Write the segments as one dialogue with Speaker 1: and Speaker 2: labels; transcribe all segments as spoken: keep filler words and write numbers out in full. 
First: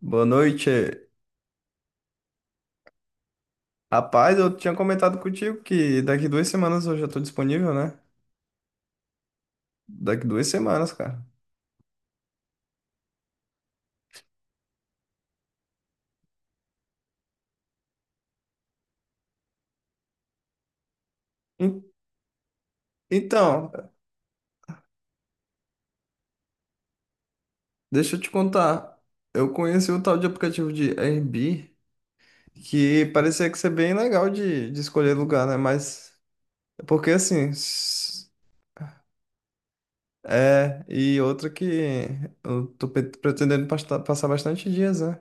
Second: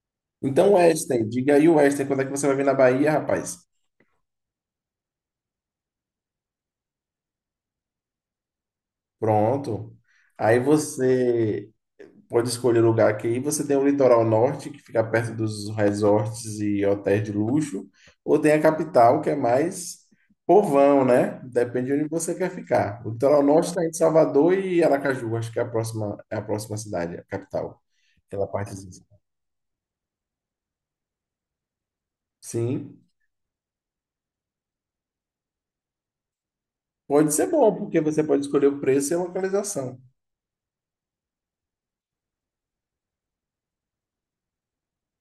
Speaker 1: Boa
Speaker 2: Então,
Speaker 1: noite.
Speaker 2: Western, diga aí, Western, quando é que você vai vir na Bahia, rapaz?
Speaker 1: Rapaz, eu tinha comentado contigo que daqui duas semanas eu já tô disponível, né?
Speaker 2: Pronto.
Speaker 1: Daqui duas
Speaker 2: Aí
Speaker 1: semanas, cara.
Speaker 2: você pode escolher o lugar aqui. Você tem o litoral norte, que fica perto dos resorts e hotéis de luxo, ou tem a capital, que é mais povão, né?
Speaker 1: En-
Speaker 2: Depende de onde você quer ficar. O litoral norte
Speaker 1: Então,
Speaker 2: está em Salvador e Aracaju, acho que é a próxima, é a próxima cidade, a capital.
Speaker 1: deixa eu te
Speaker 2: Aquela parte.
Speaker 1: contar. Eu conheci um tal de aplicativo de Airbnb
Speaker 2: Sim,
Speaker 1: que parecia que ser bem legal de, de escolher lugar, né? Mas, porque
Speaker 2: pode
Speaker 1: assim,
Speaker 2: ser bom, porque você
Speaker 1: s-
Speaker 2: pode escolher o preço e a localização.
Speaker 1: é, e outra que eu tô pe- pretendendo pasta- passar bastante dias, né?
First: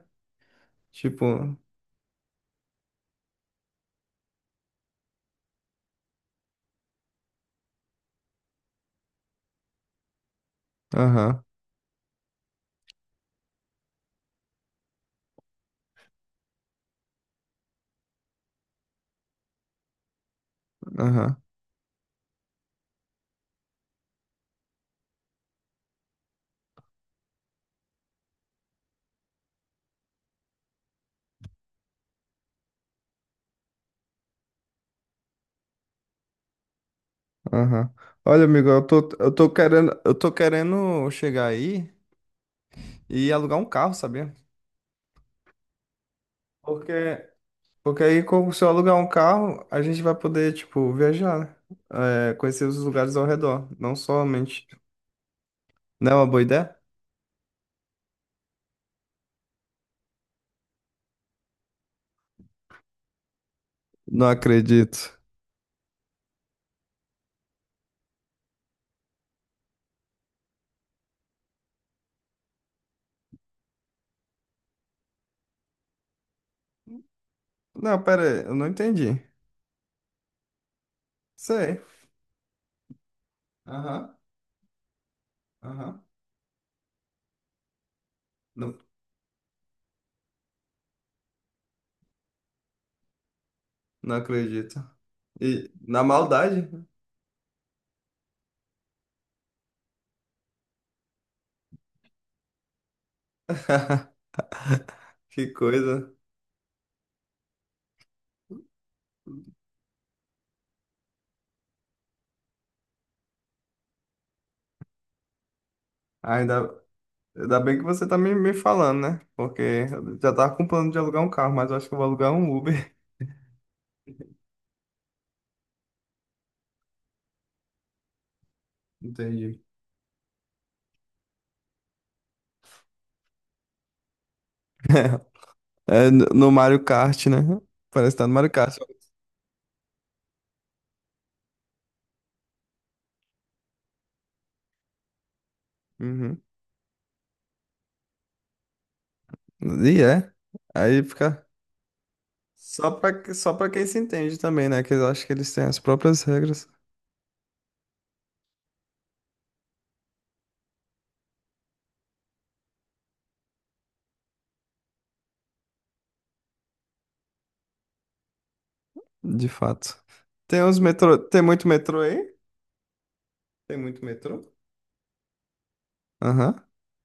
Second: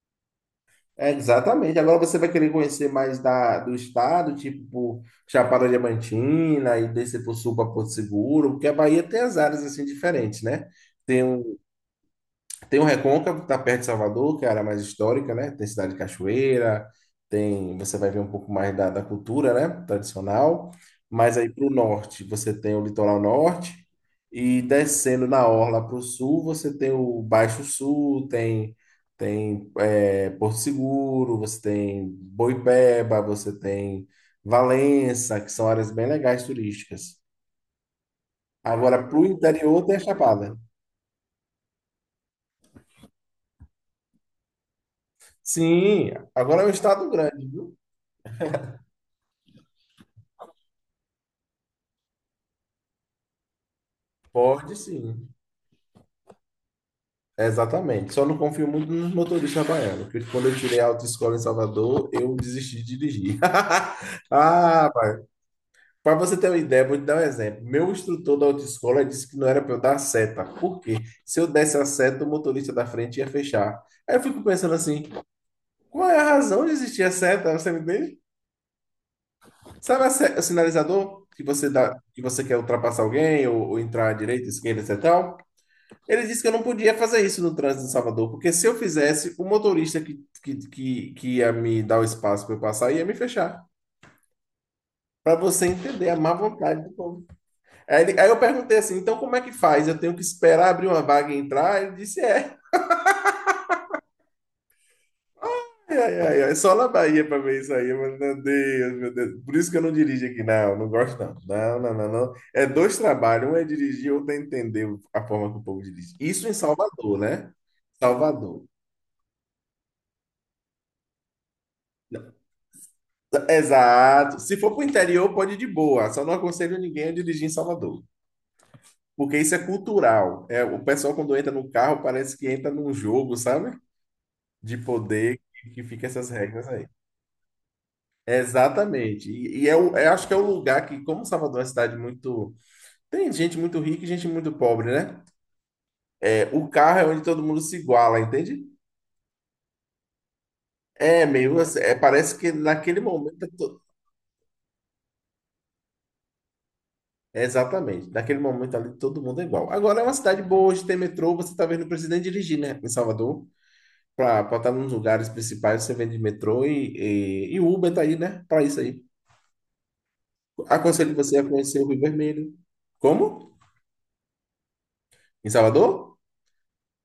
Speaker 2: É,
Speaker 1: Tipo,
Speaker 2: exatamente. Agora você vai querer conhecer mais da, do estado, tipo por Chapada Diamantina e descer para o sul para Porto Seguro, porque a Bahia tem as áreas assim diferentes, né? Tem
Speaker 1: aham,
Speaker 2: um tem o Recôncavo, que tá perto de Salvador, que é a área mais histórica, né? Tem Cidade de Cachoeira, tem, você vai ver um pouco mais da, da cultura, né? Tradicional.
Speaker 1: aham.
Speaker 2: Mas aí para o norte, você tem o litoral norte, e descendo na orla para o sul, você tem o Baixo Sul, tem, tem é, Porto Seguro, você tem Boipeba, você tem Valença, que são áreas bem legais turísticas.
Speaker 1: Aham. Olha, amigo, eu
Speaker 2: Agora,
Speaker 1: tô,
Speaker 2: para o
Speaker 1: eu tô
Speaker 2: interior, tem
Speaker 1: querendo,
Speaker 2: a
Speaker 1: eu tô
Speaker 2: Chapada.
Speaker 1: querendo chegar aí e alugar um carro, sabia?
Speaker 2: Sim, agora é um
Speaker 1: Porque,
Speaker 2: estado grande, viu?
Speaker 1: porque aí, com- se eu alugar um carro, a gente vai poder, tipo, viajar, né? É, conhecer os lugares ao redor, não somente.
Speaker 2: Pode sim,
Speaker 1: Não é uma boa ideia?
Speaker 2: exatamente. Só não confio muito nos motoristas baianos, porque quando eu tirei a autoescola em Salvador, eu desisti de dirigir.
Speaker 1: Não
Speaker 2: Ah,
Speaker 1: acredito.
Speaker 2: para você ter uma ideia, vou te dar um exemplo. Meu instrutor da autoescola disse que não era para eu dar a seta. Por quê? Se eu desse a seta, o motorista da frente ia fechar. Aí eu fico pensando assim, qual é a razão de existir a seta? Você me
Speaker 1: Não,
Speaker 2: entende?
Speaker 1: pera aí, eu não entendi.
Speaker 2: Sabe a se- o sinalizador que você
Speaker 1: Sei.
Speaker 2: dá, que você quer ultrapassar alguém ou, ou entrar à
Speaker 1: Aham,
Speaker 2: direita, esquerda, etecétera.
Speaker 1: aham.
Speaker 2: Ele disse que eu não podia fazer isso no trânsito de Salvador, porque se eu
Speaker 1: Não,
Speaker 2: fizesse, o motorista que, que, que, que ia me dar o espaço para eu passar ia me fechar.
Speaker 1: não acredito.
Speaker 2: Para você
Speaker 1: E na
Speaker 2: entender a má
Speaker 1: maldade?
Speaker 2: vontade do povo. Aí, ele- aí eu perguntei assim: então como é que faz? Eu tenho que esperar abrir uma vaga e entrar? Ele disse: é.
Speaker 1: Que coisa.
Speaker 2: Ai, ai, ai, só na Bahia para ver isso aí. Mas, meu Deus, meu Deus. Por isso que eu não dirijo aqui. Não, não gosto não. Não, não, não, não. É dois trabalhos: um é dirigir, outro é entender a forma que o povo dirige. Isso em
Speaker 1: Ainda,
Speaker 2: Salvador, né?
Speaker 1: Ainda bem que você tá me, me
Speaker 2: Salvador.
Speaker 1: falando, né? Porque eu já tava com plano de alugar um carro, mas eu acho que eu vou alugar um Uber.
Speaker 2: Exato. Se for para o interior, pode ir de boa. Só não aconselho ninguém a dirigir em Salvador. Porque isso
Speaker 1: Entendi.
Speaker 2: é cultural. É, o pessoal, quando entra no carro, parece que entra num jogo, sabe? De poder que fica
Speaker 1: É, no
Speaker 2: essas
Speaker 1: no
Speaker 2: regras
Speaker 1: Mario
Speaker 2: aí.
Speaker 1: Kart, né? Parece que tá no Mario Kart.
Speaker 2: Exatamente. E, e é o- eu acho que é o lugar que, como Salvador é uma cidade muito. Tem gente muito rica e gente muito pobre, né?
Speaker 1: Uhum.
Speaker 2: É, o carro é onde todo mundo se iguala, entende?
Speaker 1: E é. Aí
Speaker 2: É
Speaker 1: fica.
Speaker 2: meio assim, é, parece que
Speaker 1: Só
Speaker 2: naquele
Speaker 1: pra,
Speaker 2: momento.
Speaker 1: só pra quem se entende também, né? Que eu acho que eles têm as próprias regras,
Speaker 2: Exatamente. Daquele momento ali, todo mundo é igual. Agora é uma cidade boa, hoje tem metrô, você tá vendo o presidente dirigir, né? Em Salvador, para estar nos lugares principais, você vende metrô e, e, e Uber tá aí, né? Para isso aí.
Speaker 1: de fato. Tem uns
Speaker 2: Aconselho
Speaker 1: metrô.
Speaker 2: você
Speaker 1: Tem
Speaker 2: a
Speaker 1: muito
Speaker 2: conhecer o
Speaker 1: metrô
Speaker 2: Rio
Speaker 1: aí?
Speaker 2: Vermelho. Como?
Speaker 1: Tem muito metrô?
Speaker 2: Em Salvador?
Speaker 1: Aham,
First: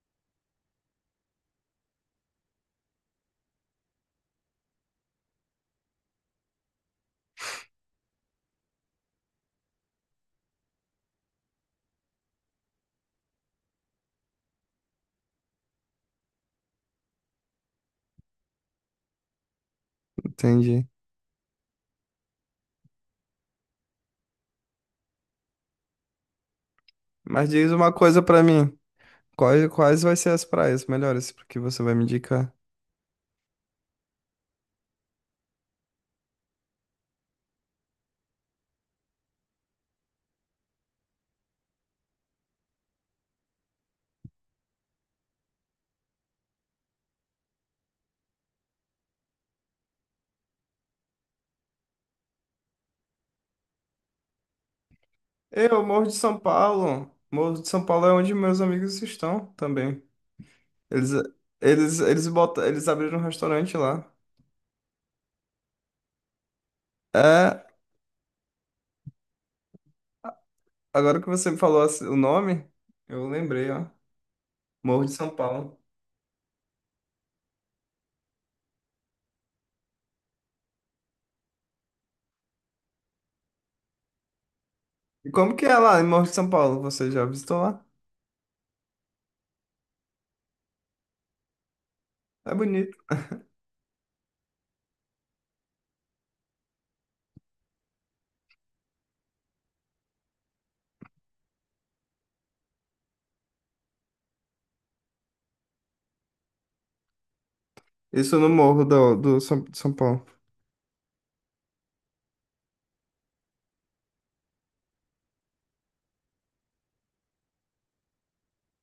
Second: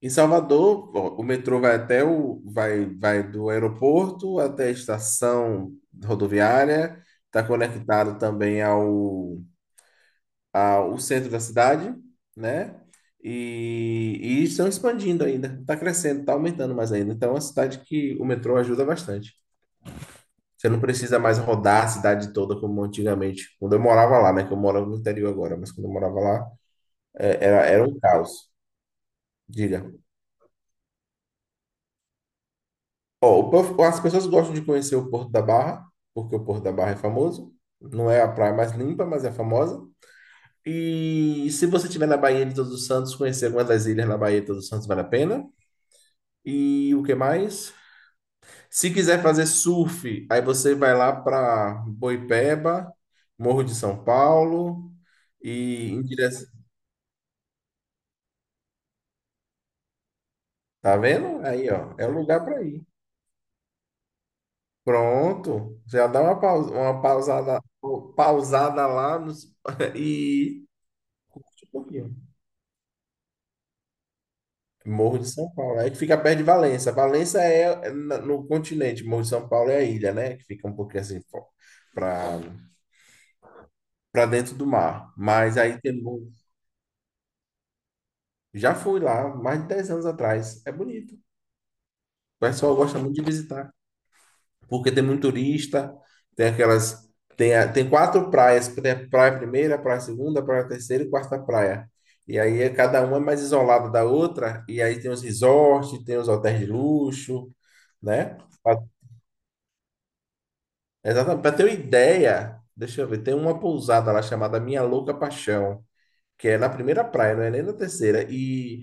Speaker 2: Em Salvador, ó, o metrô vai até o, vai, vai do aeroporto até a estação rodoviária, está conectado também ao, a- o centro da cidade, né? E, e estão expandindo ainda, está crescendo, está aumentando mais ainda. Então, é uma cidade que o metrô ajuda bastante. Você não
Speaker 1: entendi.
Speaker 2: precisa mais rodar a cidade toda como antigamente, quando eu morava lá, né? Que eu moro no interior agora, mas quando eu morava lá, é,
Speaker 1: Mas
Speaker 2: era,
Speaker 1: diz
Speaker 2: era
Speaker 1: uma
Speaker 2: um
Speaker 1: coisa pra
Speaker 2: caos.
Speaker 1: mim. Quais,
Speaker 2: Diga.
Speaker 1: quais vai ser as praias melhores que você vai me indicar?
Speaker 2: Ó, o povo- as pessoas gostam de conhecer o Porto da Barra, porque o Porto da Barra é famoso. Não é a praia mais limpa, mas é famosa. E se você estiver na Baía de Todos os Santos, conhecer alguma das ilhas na Baía de Todos os Santos vale a pena. E o que mais? Se quiser fazer surf, aí você vai lá para Boipeba, Morro de São Paulo
Speaker 1: Eu,
Speaker 2: e em
Speaker 1: Morro de São
Speaker 2: direção.
Speaker 1: Paulo. Morro de São Paulo é onde meus amigos estão também.
Speaker 2: Tá
Speaker 1: Eles,
Speaker 2: vendo? Aí, ó,
Speaker 1: eles,
Speaker 2: é o
Speaker 1: eles,
Speaker 2: lugar para
Speaker 1: botam,
Speaker 2: ir.
Speaker 1: eles abriram um restaurante lá.
Speaker 2: Pronto, já dá uma pausa, uma pausada,
Speaker 1: É,
Speaker 2: pausada lá nos- e
Speaker 1: agora que você me
Speaker 2: curte um
Speaker 1: falou assim, o
Speaker 2: pouquinho.
Speaker 1: nome, eu lembrei, ó. Morro de
Speaker 2: Morro de
Speaker 1: São
Speaker 2: São
Speaker 1: Paulo.
Speaker 2: Paulo, aí que fica perto de Valença. Valença é é na- no continente, Morro de São Paulo é a ilha, né? Que fica um pouquinho assim para para dentro do mar.
Speaker 1: E como
Speaker 2: Mas
Speaker 1: que é
Speaker 2: aí
Speaker 1: lá
Speaker 2: tem
Speaker 1: em Morro de São Paulo? Você já visitou lá?
Speaker 2: Já fui lá mais de dez anos atrás. É bonito. O
Speaker 1: É
Speaker 2: pessoal
Speaker 1: bonito.
Speaker 2: gosta muito de visitar, porque tem muito turista, tem aquelas. Tem, a- tem quatro praias, tem a praia primeira, praia segunda, praia terceira e quarta praia. E aí é- cada uma é mais isolada da outra, e aí tem os resorts, tem os hotéis de luxo, né?
Speaker 1: Isso no
Speaker 2: Pra-
Speaker 1: Morro do, do São, de São Paulo.
Speaker 2: Exatamente, para ter uma ideia, deixa eu ver, tem uma pousada lá chamada Minha Louca Paixão, que é na primeira praia, não é nem na terceira. E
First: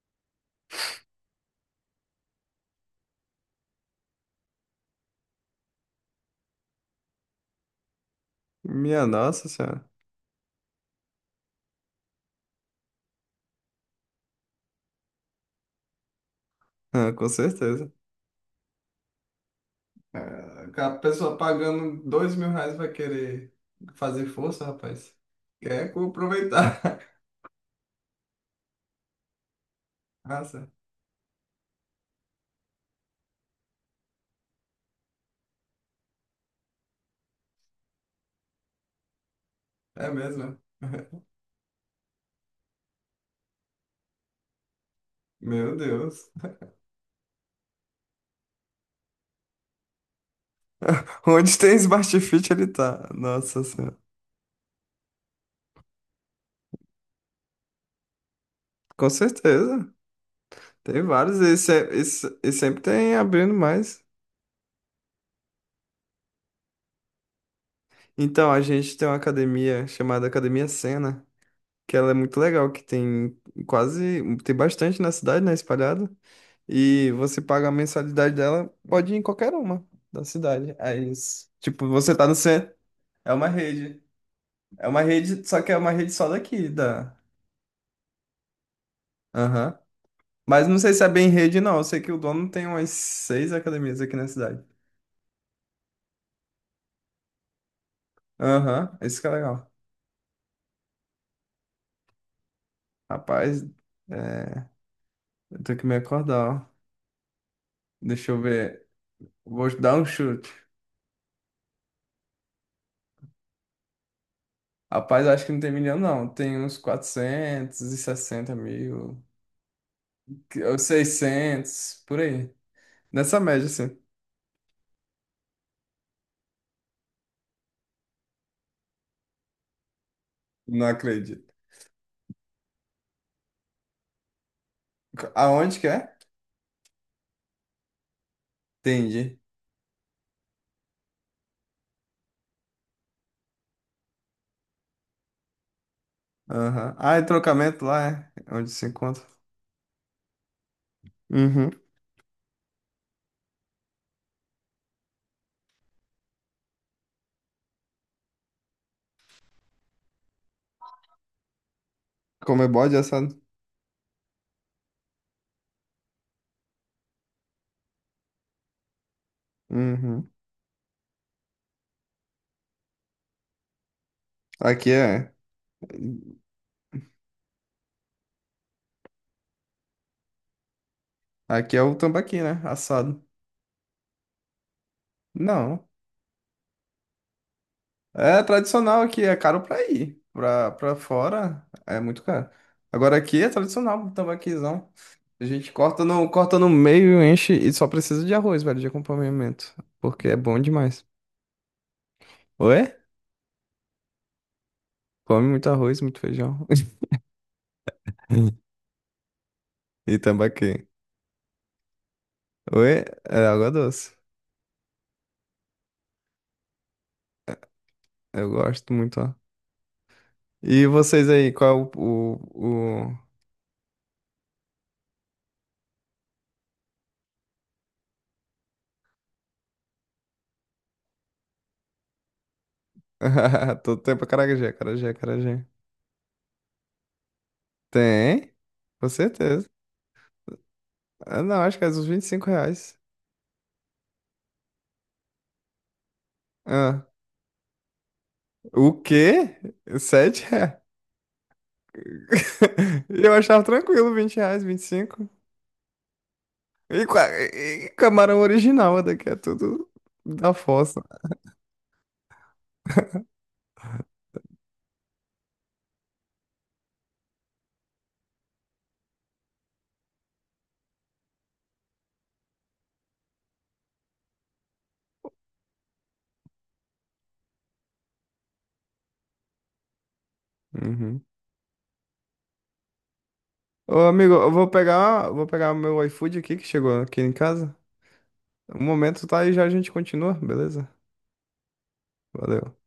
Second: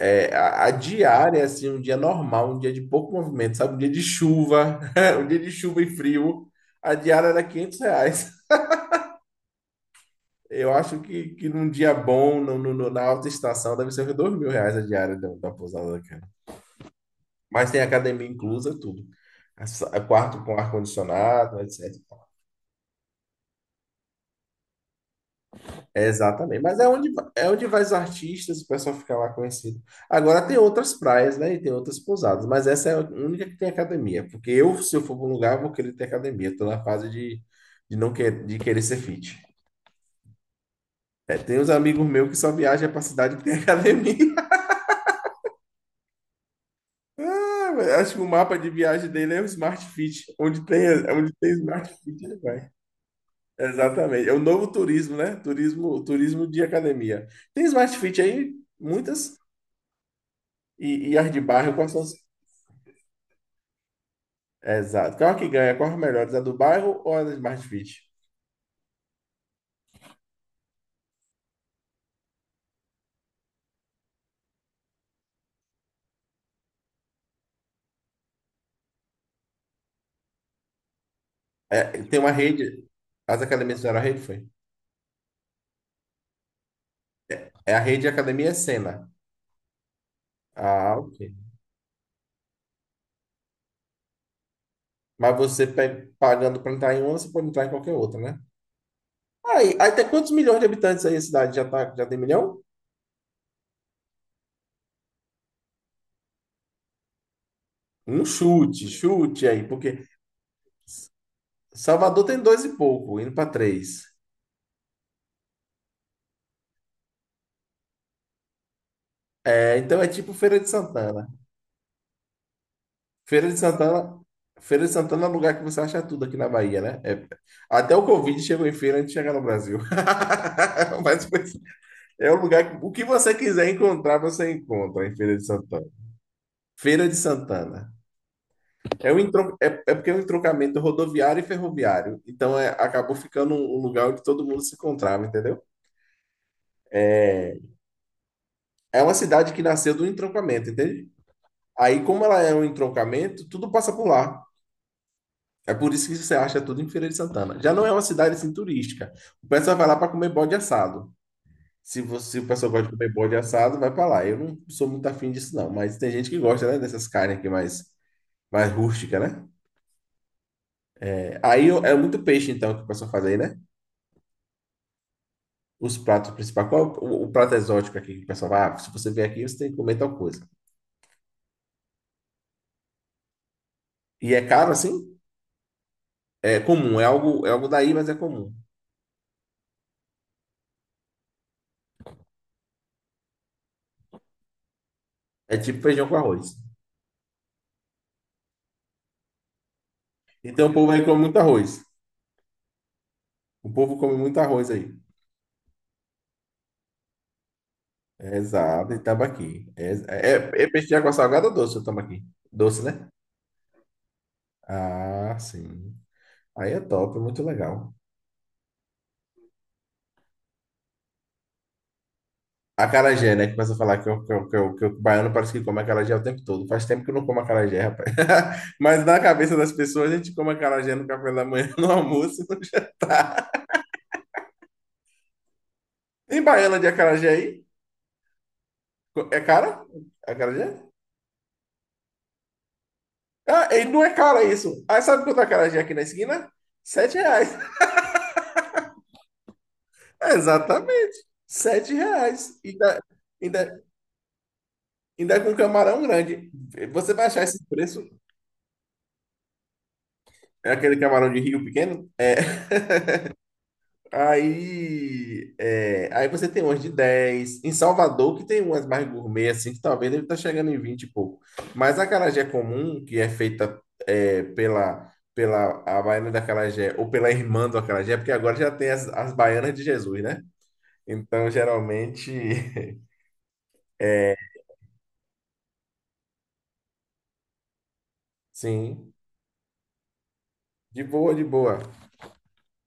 Speaker 2: É, a, a diária, assim, um dia normal, um dia de pouco movimento, sabe? Um dia de chuva, um dia de chuva e frio, a diária era quinhentos reais.
Speaker 1: Minha nossa senhora.
Speaker 2: Eu acho que, que num dia bom, no, no- no- na alta estação, deve ser uns dois mil reais mil reais a diária da, da pousada, cara.
Speaker 1: Ah, com
Speaker 2: Mas tem
Speaker 1: certeza.
Speaker 2: academia inclusa, tudo. A sa- Quarto com
Speaker 1: É, a pessoa
Speaker 2: ar-condicionado,
Speaker 1: pagando
Speaker 2: etecétera.
Speaker 1: dois mil reais vai querer fazer força, rapaz. Quer
Speaker 2: É, exatamente. Mas
Speaker 1: aproveitar.
Speaker 2: é onde, é onde vai os artistas, o pessoal fica lá conhecido. Agora tem
Speaker 1: Nossa.
Speaker 2: outras praias, né? E tem outras pousadas, mas essa é a única que tem academia. Porque eu, se eu for para um lugar, eu vou querer ter academia. Estou na fase de, de não quer, de querer ser fit.
Speaker 1: É mesmo?
Speaker 2: É, tem uns amigos meus que só viajam para cidade que tem academia.
Speaker 1: Meu Deus.
Speaker 2: Acho que o mapa de viagem dele é o Smart Fit. Onde tem, onde tem
Speaker 1: Onde tem
Speaker 2: Smart
Speaker 1: Smart
Speaker 2: Fit, ele
Speaker 1: Fit ele
Speaker 2: vai.
Speaker 1: tá? Nossa Senhora.
Speaker 2: Exatamente. É o novo turismo, né? Turismo, turismo de academia. Tem Smart Fit aí,
Speaker 1: Com
Speaker 2: muitas.
Speaker 1: certeza. Tem
Speaker 2: E, e as
Speaker 1: vários
Speaker 2: de
Speaker 1: e,
Speaker 2: bairro,
Speaker 1: se-
Speaker 2: quais são?
Speaker 1: e se- e sempre tem abrindo mais.
Speaker 2: Exato. Qual é que ganha? Qual é a melhores? A do bairro ou a da Smart Fit?
Speaker 1: Então, a gente tem uma academia chamada Academia Sena, que ela é muito legal, que tem quase, tem bastante na cidade, né, espalhada. E você paga a mensalidade dela, pode ir em qualquer uma da cidade. Aí, s- tipo,
Speaker 2: É,
Speaker 1: você
Speaker 2: tem
Speaker 1: tá
Speaker 2: uma
Speaker 1: no centro,
Speaker 2: rede.
Speaker 1: é
Speaker 2: As
Speaker 1: uma
Speaker 2: academias fizeram
Speaker 1: rede.
Speaker 2: a rede, foi?
Speaker 1: É uma rede, só que é uma rede só daqui, da...
Speaker 2: É a rede Academia Sena.
Speaker 1: Aham. Mas não sei
Speaker 2: Ah,
Speaker 1: se é
Speaker 2: ok.
Speaker 1: bem rede, não. Eu sei que o dono tem umas seis academias aqui na cidade.
Speaker 2: Mas você pe- pagando para entrar em uma, você pode entrar em qualquer outra, né?
Speaker 1: Aham, isso que é legal.
Speaker 2: Aí, aí tem quantos milhões de habitantes aí a cidade? Já, tá, já tem milhão?
Speaker 1: Rapaz, é, eu tenho que me acordar, ó.
Speaker 2: Um
Speaker 1: Deixa eu ver.
Speaker 2: chute, chute aí,
Speaker 1: Vou dar um
Speaker 2: porque
Speaker 1: chute.
Speaker 2: Salvador tem dois e pouco, indo para três.
Speaker 1: Rapaz, acho que não tem milhão, não. Tem uns quatrocentos e sessenta mil,
Speaker 2: É, então é tipo Feira
Speaker 1: que-
Speaker 2: de
Speaker 1: ou
Speaker 2: Santana.
Speaker 1: seiscentos por aí. Nessa
Speaker 2: Feira de
Speaker 1: média, assim.
Speaker 2: Santana, Feira de Santana é um lugar que você acha tudo aqui na Bahia, né? É- até o Covid chegou em feira antes de chegar no Brasil.
Speaker 1: Não
Speaker 2: Mas
Speaker 1: acredito.
Speaker 2: pois, é um lugar que o que você quiser encontrar, você encontra em Feira de
Speaker 1: Aonde
Speaker 2: Santana.
Speaker 1: que é?
Speaker 2: Feira de Santana. É, um
Speaker 1: Entendi.
Speaker 2: entro, é, é porque é um entroncamento rodoviário e ferroviário. Então é, acabou ficando um, um lugar onde todo mundo se encontrava, entendeu?
Speaker 1: Aham. Ah, e trocamento lá é É onde se
Speaker 2: É uma
Speaker 1: encontra.
Speaker 2: cidade que nasceu do entroncamento, entende?
Speaker 1: Uhum.
Speaker 2: Aí, como ela é um entroncamento, tudo passa por lá. É por isso que você acha tudo em Feira de Santana. Já não é uma cidade assim turística. O pessoal vai lá para comer bode assado. Se você, o
Speaker 1: Como é
Speaker 2: pessoal gosta de
Speaker 1: bode é
Speaker 2: comer
Speaker 1: assado.
Speaker 2: bode assado, vai para lá. Eu não sou muito afim disso, não. Mas tem gente que gosta, né? Dessas carnes aqui mais, mais, rústica, né?
Speaker 1: Uhum.
Speaker 2: É, aí eu- é muito peixe, então, que o pessoal faz aí, né?
Speaker 1: Aqui é.
Speaker 2: Os pratos principais. Qual é o, o prato exótico aqui que o pessoal vai? Ah, se você vier aqui, você tem que comer tal coisa.
Speaker 1: Aqui é o tambaqui, né? Assado.
Speaker 2: E é caro assim?
Speaker 1: Não.
Speaker 2: É comum. É algo, é algo daí, mas é
Speaker 1: É
Speaker 2: comum.
Speaker 1: tradicional aqui, é caro pra ir. Pra, pra fora é muito caro. Agora aqui é tradicional o tambaquizão. A
Speaker 2: É
Speaker 1: gente
Speaker 2: tipo
Speaker 1: corta
Speaker 2: feijão com
Speaker 1: no,
Speaker 2: arroz.
Speaker 1: corta no meio, enche e só precisa de arroz, velho, de acompanhamento. Porque é bom
Speaker 2: Então o povo aí
Speaker 1: demais.
Speaker 2: come muito arroz.
Speaker 1: Oi?
Speaker 2: O povo come muito arroz aí.
Speaker 1: Come muito arroz, muito feijão.
Speaker 2: Exato, e tambaqui. É,
Speaker 1: E
Speaker 2: é, é
Speaker 1: tambaqui.
Speaker 2: peixe de água salgada ou doce o tambaqui? Doce,
Speaker 1: Oi?
Speaker 2: né?
Speaker 1: É água doce.
Speaker 2: Ah, sim. Aí é top, muito legal.
Speaker 1: Eu gosto muito, ó. E vocês aí, qual é o, o... o-
Speaker 2: Acarajé, né? Que começa a falar que, o- que, o- que, o- que o baiano parece que come acarajé o tempo todo. Faz tempo que eu não como acarajé, rapaz. Mas na cabeça das pessoas, a gente come acarajé no café da manhã, no almoço. no
Speaker 1: Todo tempo é acarajé, acarajé, acarajé.
Speaker 2: Tem baiana de acarajé aí?
Speaker 1: Tem, com
Speaker 2: É
Speaker 1: certeza.
Speaker 2: cara? Acarajé?
Speaker 1: Ah, não, acho que é uns vinte e cinco reais.
Speaker 2: Ah, e não é cara isso. Aí sabe quanto é acarajé aqui na esquina?
Speaker 1: Ah,
Speaker 2: Sete reais.
Speaker 1: o quê? Sete reais?
Speaker 2: Exatamente. Sete reais. E
Speaker 1: Eu achava
Speaker 2: Ainda,
Speaker 1: tranquilo, vinte reais, vinte e cinco.
Speaker 2: Ainda com um camarão grande.
Speaker 1: E, cinco. E,
Speaker 2: Você vai
Speaker 1: qua-
Speaker 2: achar esse
Speaker 1: e
Speaker 2: preço,
Speaker 1: camarão original, daqui é tudo da
Speaker 2: é aquele
Speaker 1: fossa.
Speaker 2: camarão de rio pequeno. Aí, é, aí você tem umas de dez em Salvador, que tem umas mais gourmet, assim, que talvez deve estar chegando em vinte e pouco. Mas a acarajé comum, que é feita é, pela, pela a baiana da acarajé, ou pela irmã do acarajé, porque agora já tem as, as baianas de Jesus, né?
Speaker 1: Uhum.
Speaker 2: Então, geralmente,
Speaker 1: Ô, amigo, eu vou pegar, vou pegar o meu iFood aqui que chegou aqui em casa. Um
Speaker 2: sim,
Speaker 1: momento, tá? E já a gente continua, beleza?
Speaker 2: de boa, de boa.
Speaker 1: Valeu.